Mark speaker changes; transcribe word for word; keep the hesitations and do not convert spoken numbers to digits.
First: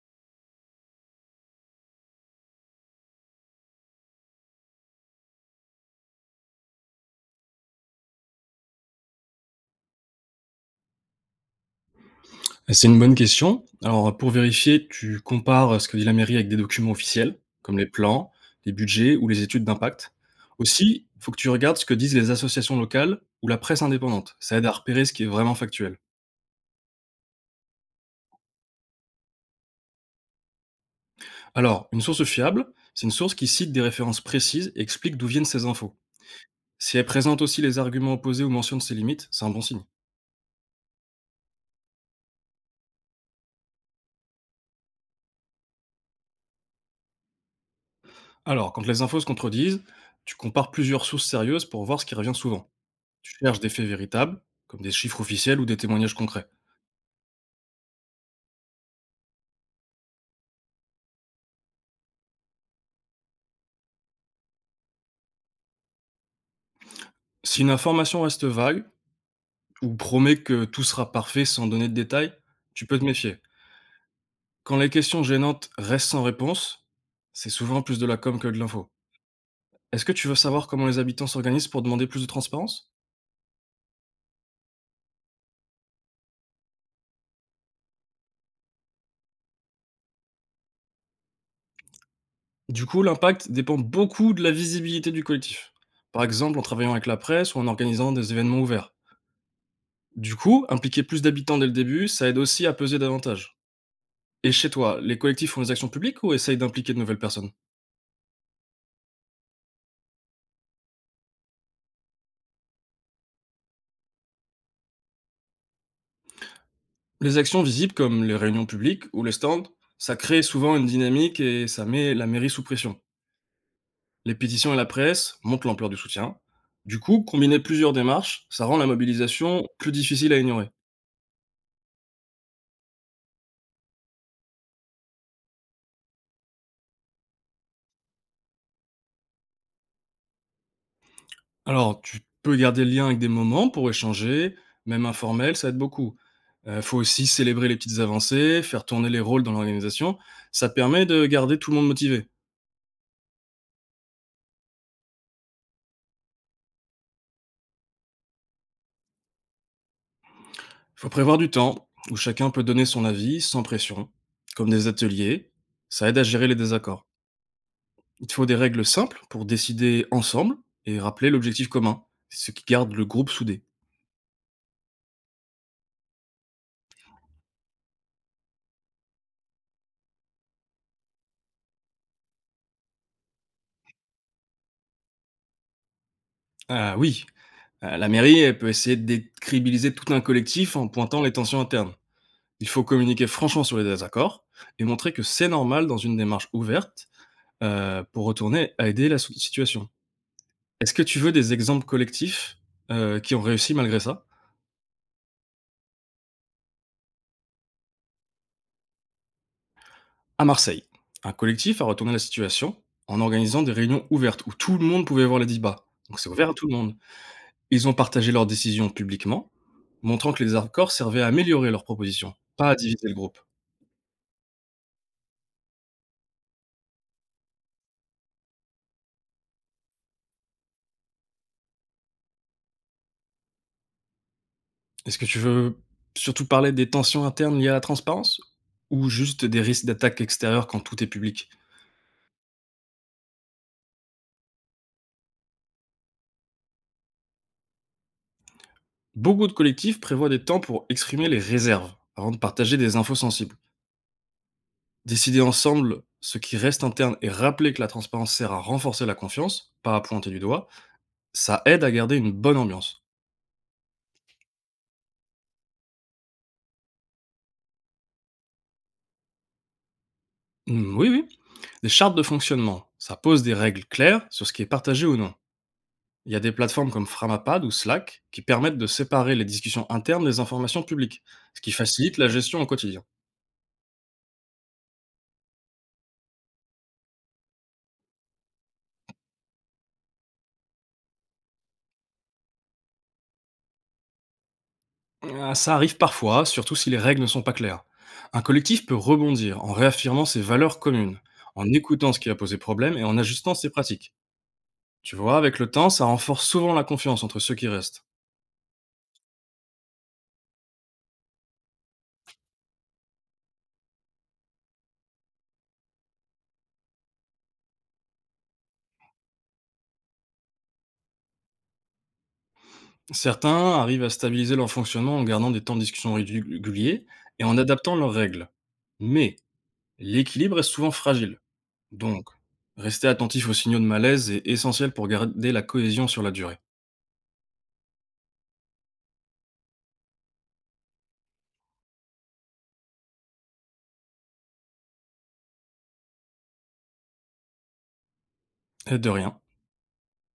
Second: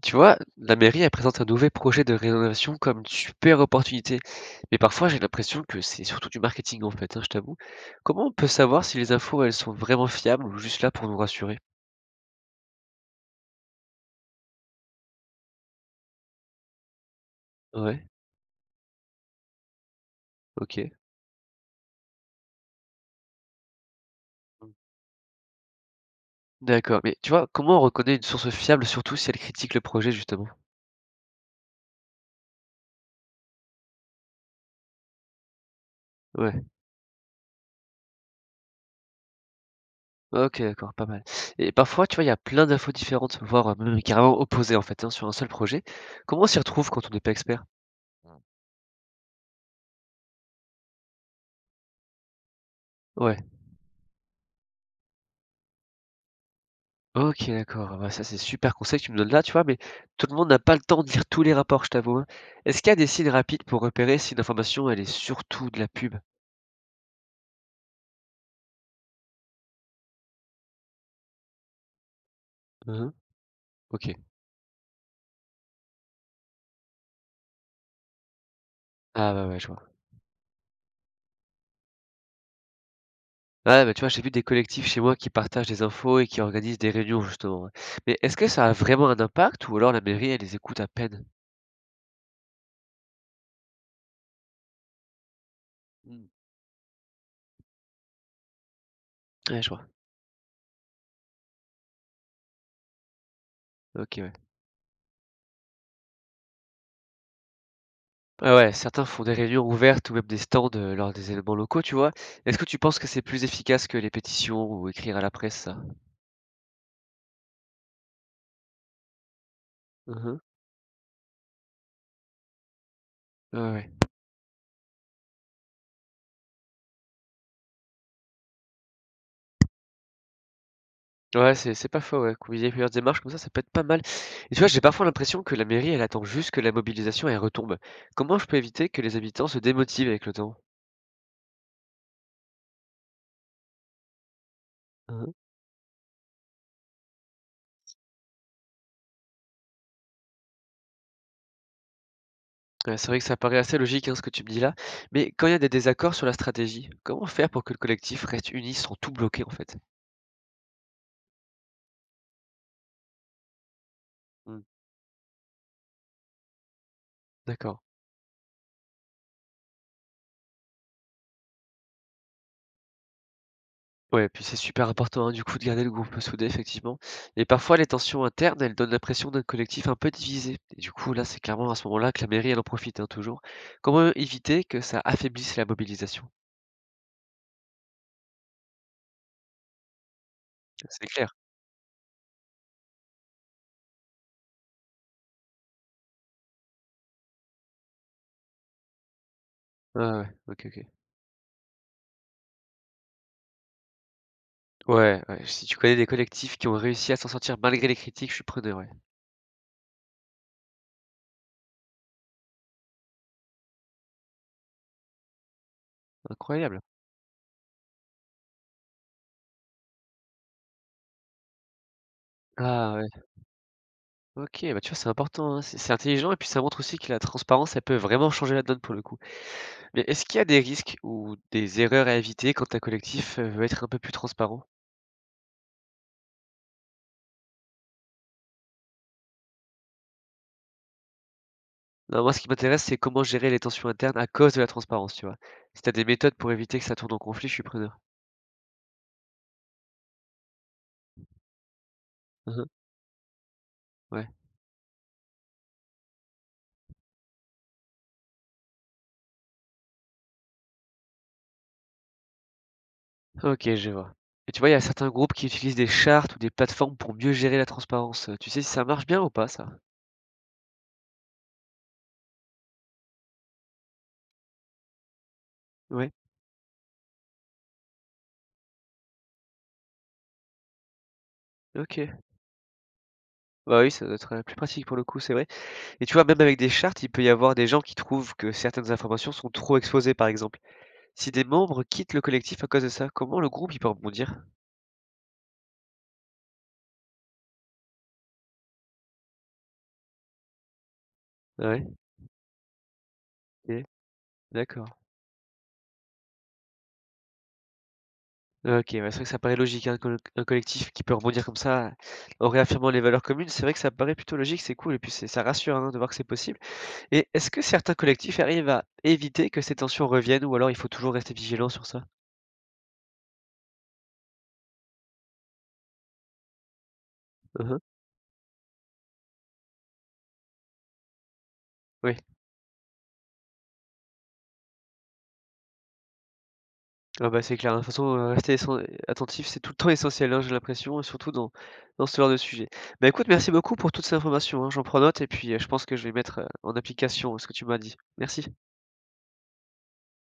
Speaker 1: Tu vois, la mairie, elle présente un nouveau projet de rénovation comme une super opportunité. Mais parfois, j'ai l'impression que c'est surtout du marketing, en fait, hein, je t'avoue. Comment on peut savoir si les infos, elles sont vraiment fiables ou juste là pour nous rassurer?
Speaker 2: C'est une bonne question. Alors, pour vérifier, tu compares euh, ce que dit la mairie avec des documents officiels, comme les
Speaker 1: Ouais,
Speaker 2: plans, les budgets ou les études d'impact.
Speaker 1: ok.
Speaker 2: Aussi, il faut que tu regardes ce que disent les associations locales ou la presse indépendante. Ça aide à
Speaker 1: Mm.
Speaker 2: repérer ce qui est vraiment factuel.
Speaker 1: D'accord, mais tu vois, comment on reconnaît une source fiable, surtout si elle critique le projet, justement?
Speaker 2: Alors, une source fiable, c'est une source qui cite des références précises et explique d'où viennent ces infos.
Speaker 1: Ouais,
Speaker 2: Si elle présente aussi les arguments opposés ou mentionne ses limites, c'est un bon signe.
Speaker 1: ok, d'accord, pas mal. Et parfois, tu vois, il y a plein d'infos différentes, voire même carrément opposées, en fait, hein, sur un seul projet. Comment on s'y retrouve quand on n'est pas expert?
Speaker 2: Alors, quand les infos se contredisent, tu compares plusieurs sources sérieuses pour voir ce qui revient souvent. Tu
Speaker 1: Ouais.
Speaker 2: cherches des faits véritables, comme des chiffres officiels ou des témoignages concrets.
Speaker 1: OK, d'accord. Ah bah, ça, c'est super conseil que tu me donnes là, tu vois, mais tout le monde n'a pas le temps de lire tous les rapports, je t'avoue, hein. Est-ce qu'il y a des signes rapides pour repérer si une information, elle est surtout de la pub?
Speaker 2: Si une information reste vague ou promet que tout sera parfait sans donner de détails, tu peux te
Speaker 1: Mmh.
Speaker 2: méfier.
Speaker 1: OK.
Speaker 2: Quand les questions gênantes restent sans réponse, c'est souvent plus de la com que de l'info.
Speaker 1: Ah bah ouais, je vois.
Speaker 2: Est-ce que tu veux savoir comment les habitants s'organisent pour demander plus de transparence?
Speaker 1: Ouais, bah, tu vois, j'ai vu des collectifs chez moi qui partagent des infos et qui organisent des réunions, justement, hein. Mais est-ce que ça a vraiment un impact ou alors la mairie, elle les écoute à peine?
Speaker 2: Du coup, l'impact dépend beaucoup de la visibilité du collectif. Par
Speaker 1: Mmh.
Speaker 2: exemple, en travaillant avec la presse ou en organisant des événements ouverts.
Speaker 1: Ouais, je vois.
Speaker 2: Du coup, impliquer plus d'habitants dès le début, ça aide aussi à peser davantage.
Speaker 1: OK, ouais.
Speaker 2: Et chez toi, les collectifs font des actions publiques ou essayent d'impliquer de nouvelles personnes?
Speaker 1: Ah ouais, certains font des réunions ouvertes ou même des stands, heu, lors des événements locaux, tu vois? Est-ce que tu penses que c'est plus efficace que les pétitions ou écrire à la presse, ça?
Speaker 2: Les actions visibles comme les réunions publiques ou les stands, ça
Speaker 1: Mmh.
Speaker 2: crée souvent une dynamique et ça met la mairie sous pression.
Speaker 1: Ouais, ouais.
Speaker 2: Les pétitions et la presse montrent l'ampleur du soutien. Du coup, combiner plusieurs démarches, ça rend la mobilisation plus difficile à ignorer.
Speaker 1: Ouais, c'est c'est pas faux, ouais, combiner plusieurs démarches comme ça, ça peut être pas mal. Et tu vois, j'ai parfois l'impression que la mairie, elle attend juste que la mobilisation, elle retombe. Comment je peux éviter que les habitants se démotivent avec le temps?
Speaker 2: Alors, tu peux garder le lien avec des moments pour échanger, même
Speaker 1: Mhm.
Speaker 2: informel, ça aide beaucoup. Il faut aussi célébrer les petites avancées, faire tourner les rôles dans l'organisation. Ça permet de garder tout le monde motivé.
Speaker 1: Ouais, c'est vrai que ça paraît assez logique, hein, ce que tu me dis là. Mais quand il y a des désaccords sur la stratégie, comment faire pour que le collectif reste uni sans tout bloquer, en fait?
Speaker 2: Il faut prévoir du temps où chacun peut donner son avis sans pression,
Speaker 1: Mm.
Speaker 2: comme des ateliers. Ça aide à gérer les désaccords.
Speaker 1: D'accord.
Speaker 2: Il te faut des règles simples pour décider ensemble et rappeler l'objectif commun, ce qui garde le groupe soudé.
Speaker 1: Ouais, puis c'est super important, hein, du coup, de garder le groupe soudé, effectivement. Et parfois, les tensions internes, elles donnent l'impression d'un collectif un peu divisé. Et du coup, là, c'est clairement à ce moment-là que la mairie, elle en profite, hein, toujours. Comment éviter que ça affaiblisse la mobilisation?
Speaker 2: Ah oui, euh, la mairie elle peut essayer de décribiliser tout un collectif en
Speaker 1: C'est
Speaker 2: pointant les
Speaker 1: clair.
Speaker 2: tensions internes. Il faut communiquer franchement sur les désaccords et montrer que c'est normal dans une démarche ouverte, euh, pour retourner à aider la sou- situation.
Speaker 1: Ouais, ouais, ouais. Ok, ok.
Speaker 2: Est-ce que tu veux des exemples collectifs, euh, qui ont réussi malgré ça?
Speaker 1: Ouais, ouais, si tu connais des collectifs qui ont réussi à s'en sortir malgré les critiques, je suis preneur, ouais.
Speaker 2: À Marseille, un collectif a retourné la situation en organisant des réunions ouvertes où tout le monde pouvait voir les débats. Donc c'est ouvert à tout le
Speaker 1: Incroyable.
Speaker 2: monde. Ils ont partagé leurs décisions publiquement, montrant que les accords servaient à améliorer leurs propositions, pas à
Speaker 1: Ah ouais.
Speaker 2: diviser le groupe.
Speaker 1: Ok, bah tu vois, c'est important, hein. C'est c'est intelligent et puis ça montre aussi que la transparence, elle peut vraiment changer la donne pour le coup. Mais est-ce qu'il y a des risques ou des erreurs à éviter quand un collectif euh, veut être un peu plus transparent?
Speaker 2: Est-ce que tu veux surtout parler des tensions internes liées à la transparence ou juste des risques d'attaque extérieure quand tout est public?
Speaker 1: Non, moi, ce qui m'intéresse, c'est comment gérer les tensions internes à cause de la transparence, tu vois? Si t'as des méthodes pour éviter que ça tourne en conflit, je suis preneur.
Speaker 2: Beaucoup de collectifs prévoient des temps pour exprimer les réserves avant de
Speaker 1: Mmh.
Speaker 2: partager des infos sensibles.
Speaker 1: Ouais.
Speaker 2: Décider ensemble ce qui reste interne et rappeler que la transparence sert à renforcer la confiance, pas à pointer du doigt, ça aide à garder une bonne ambiance.
Speaker 1: OK, je vois. Et tu vois, il y a certains groupes qui utilisent des chartes ou des plateformes pour mieux gérer la transparence. Euh, Tu sais si ça marche bien ou pas, ça?
Speaker 2: Hmm, oui, oui. Des chartes de fonctionnement, ça pose des règles claires sur ce qui est partagé ou non.
Speaker 1: Ouais.
Speaker 2: Il y a des plateformes comme Framapad ou Slack qui permettent de séparer les discussions internes des informations publiques, ce qui
Speaker 1: OK.
Speaker 2: facilite la gestion au quotidien.
Speaker 1: Bah oui, ça doit être, heu, plus pratique pour le coup, c'est vrai. Et tu vois, même avec des chartes, il peut y avoir des gens qui trouvent que certaines informations sont trop exposées, par exemple. Si des membres quittent le collectif à cause de ça, comment le groupe, il peut rebondir?
Speaker 2: Ah, ça arrive parfois, surtout si les règles ne sont pas claires. Un collectif peut rebondir en réaffirmant ses valeurs communes, en
Speaker 1: Ouais,
Speaker 2: écoutant ce qui a posé problème et en ajustant ses
Speaker 1: OK,
Speaker 2: pratiques.
Speaker 1: d'accord.
Speaker 2: Tu vois, avec le temps, ça renforce souvent la confiance entre ceux qui restent.
Speaker 1: OK, ouais, c'est vrai que ça paraît logique, hein, col un collectif qui peut rebondir comme ça, en réaffirmant les valeurs communes, c'est vrai que ça paraît plutôt logique, c'est cool et puis c'est ça rassure, hein, de voir que c'est possible. Et est-ce que certains collectifs arrivent à éviter que ces tensions reviennent ou alors il faut toujours rester vigilant sur ça?
Speaker 2: Certains arrivent à stabiliser leur fonctionnement en gardant des temps de discussion réguliers et en
Speaker 1: Mmh.
Speaker 2: adaptant leurs règles. Mais l'équilibre est souvent fragile.
Speaker 1: Oui,
Speaker 2: Donc, rester attentif aux signaux de malaise est essentiel pour garder la cohésion sur la durée.
Speaker 1: ah bah, c'est clair, hein, de toute façon, heu, rester essen attentif, c'est tout le temps essentiel, hein, j'ai l'impression, et surtout dans dans ce genre de sujet. Bah, écoute, merci beaucoup pour toutes ces informations, hein, j'en prends note et puis, heu, je pense que je vais mettre, heu, en application ce que tu m'as dit. Merci.
Speaker 2: Et de rien.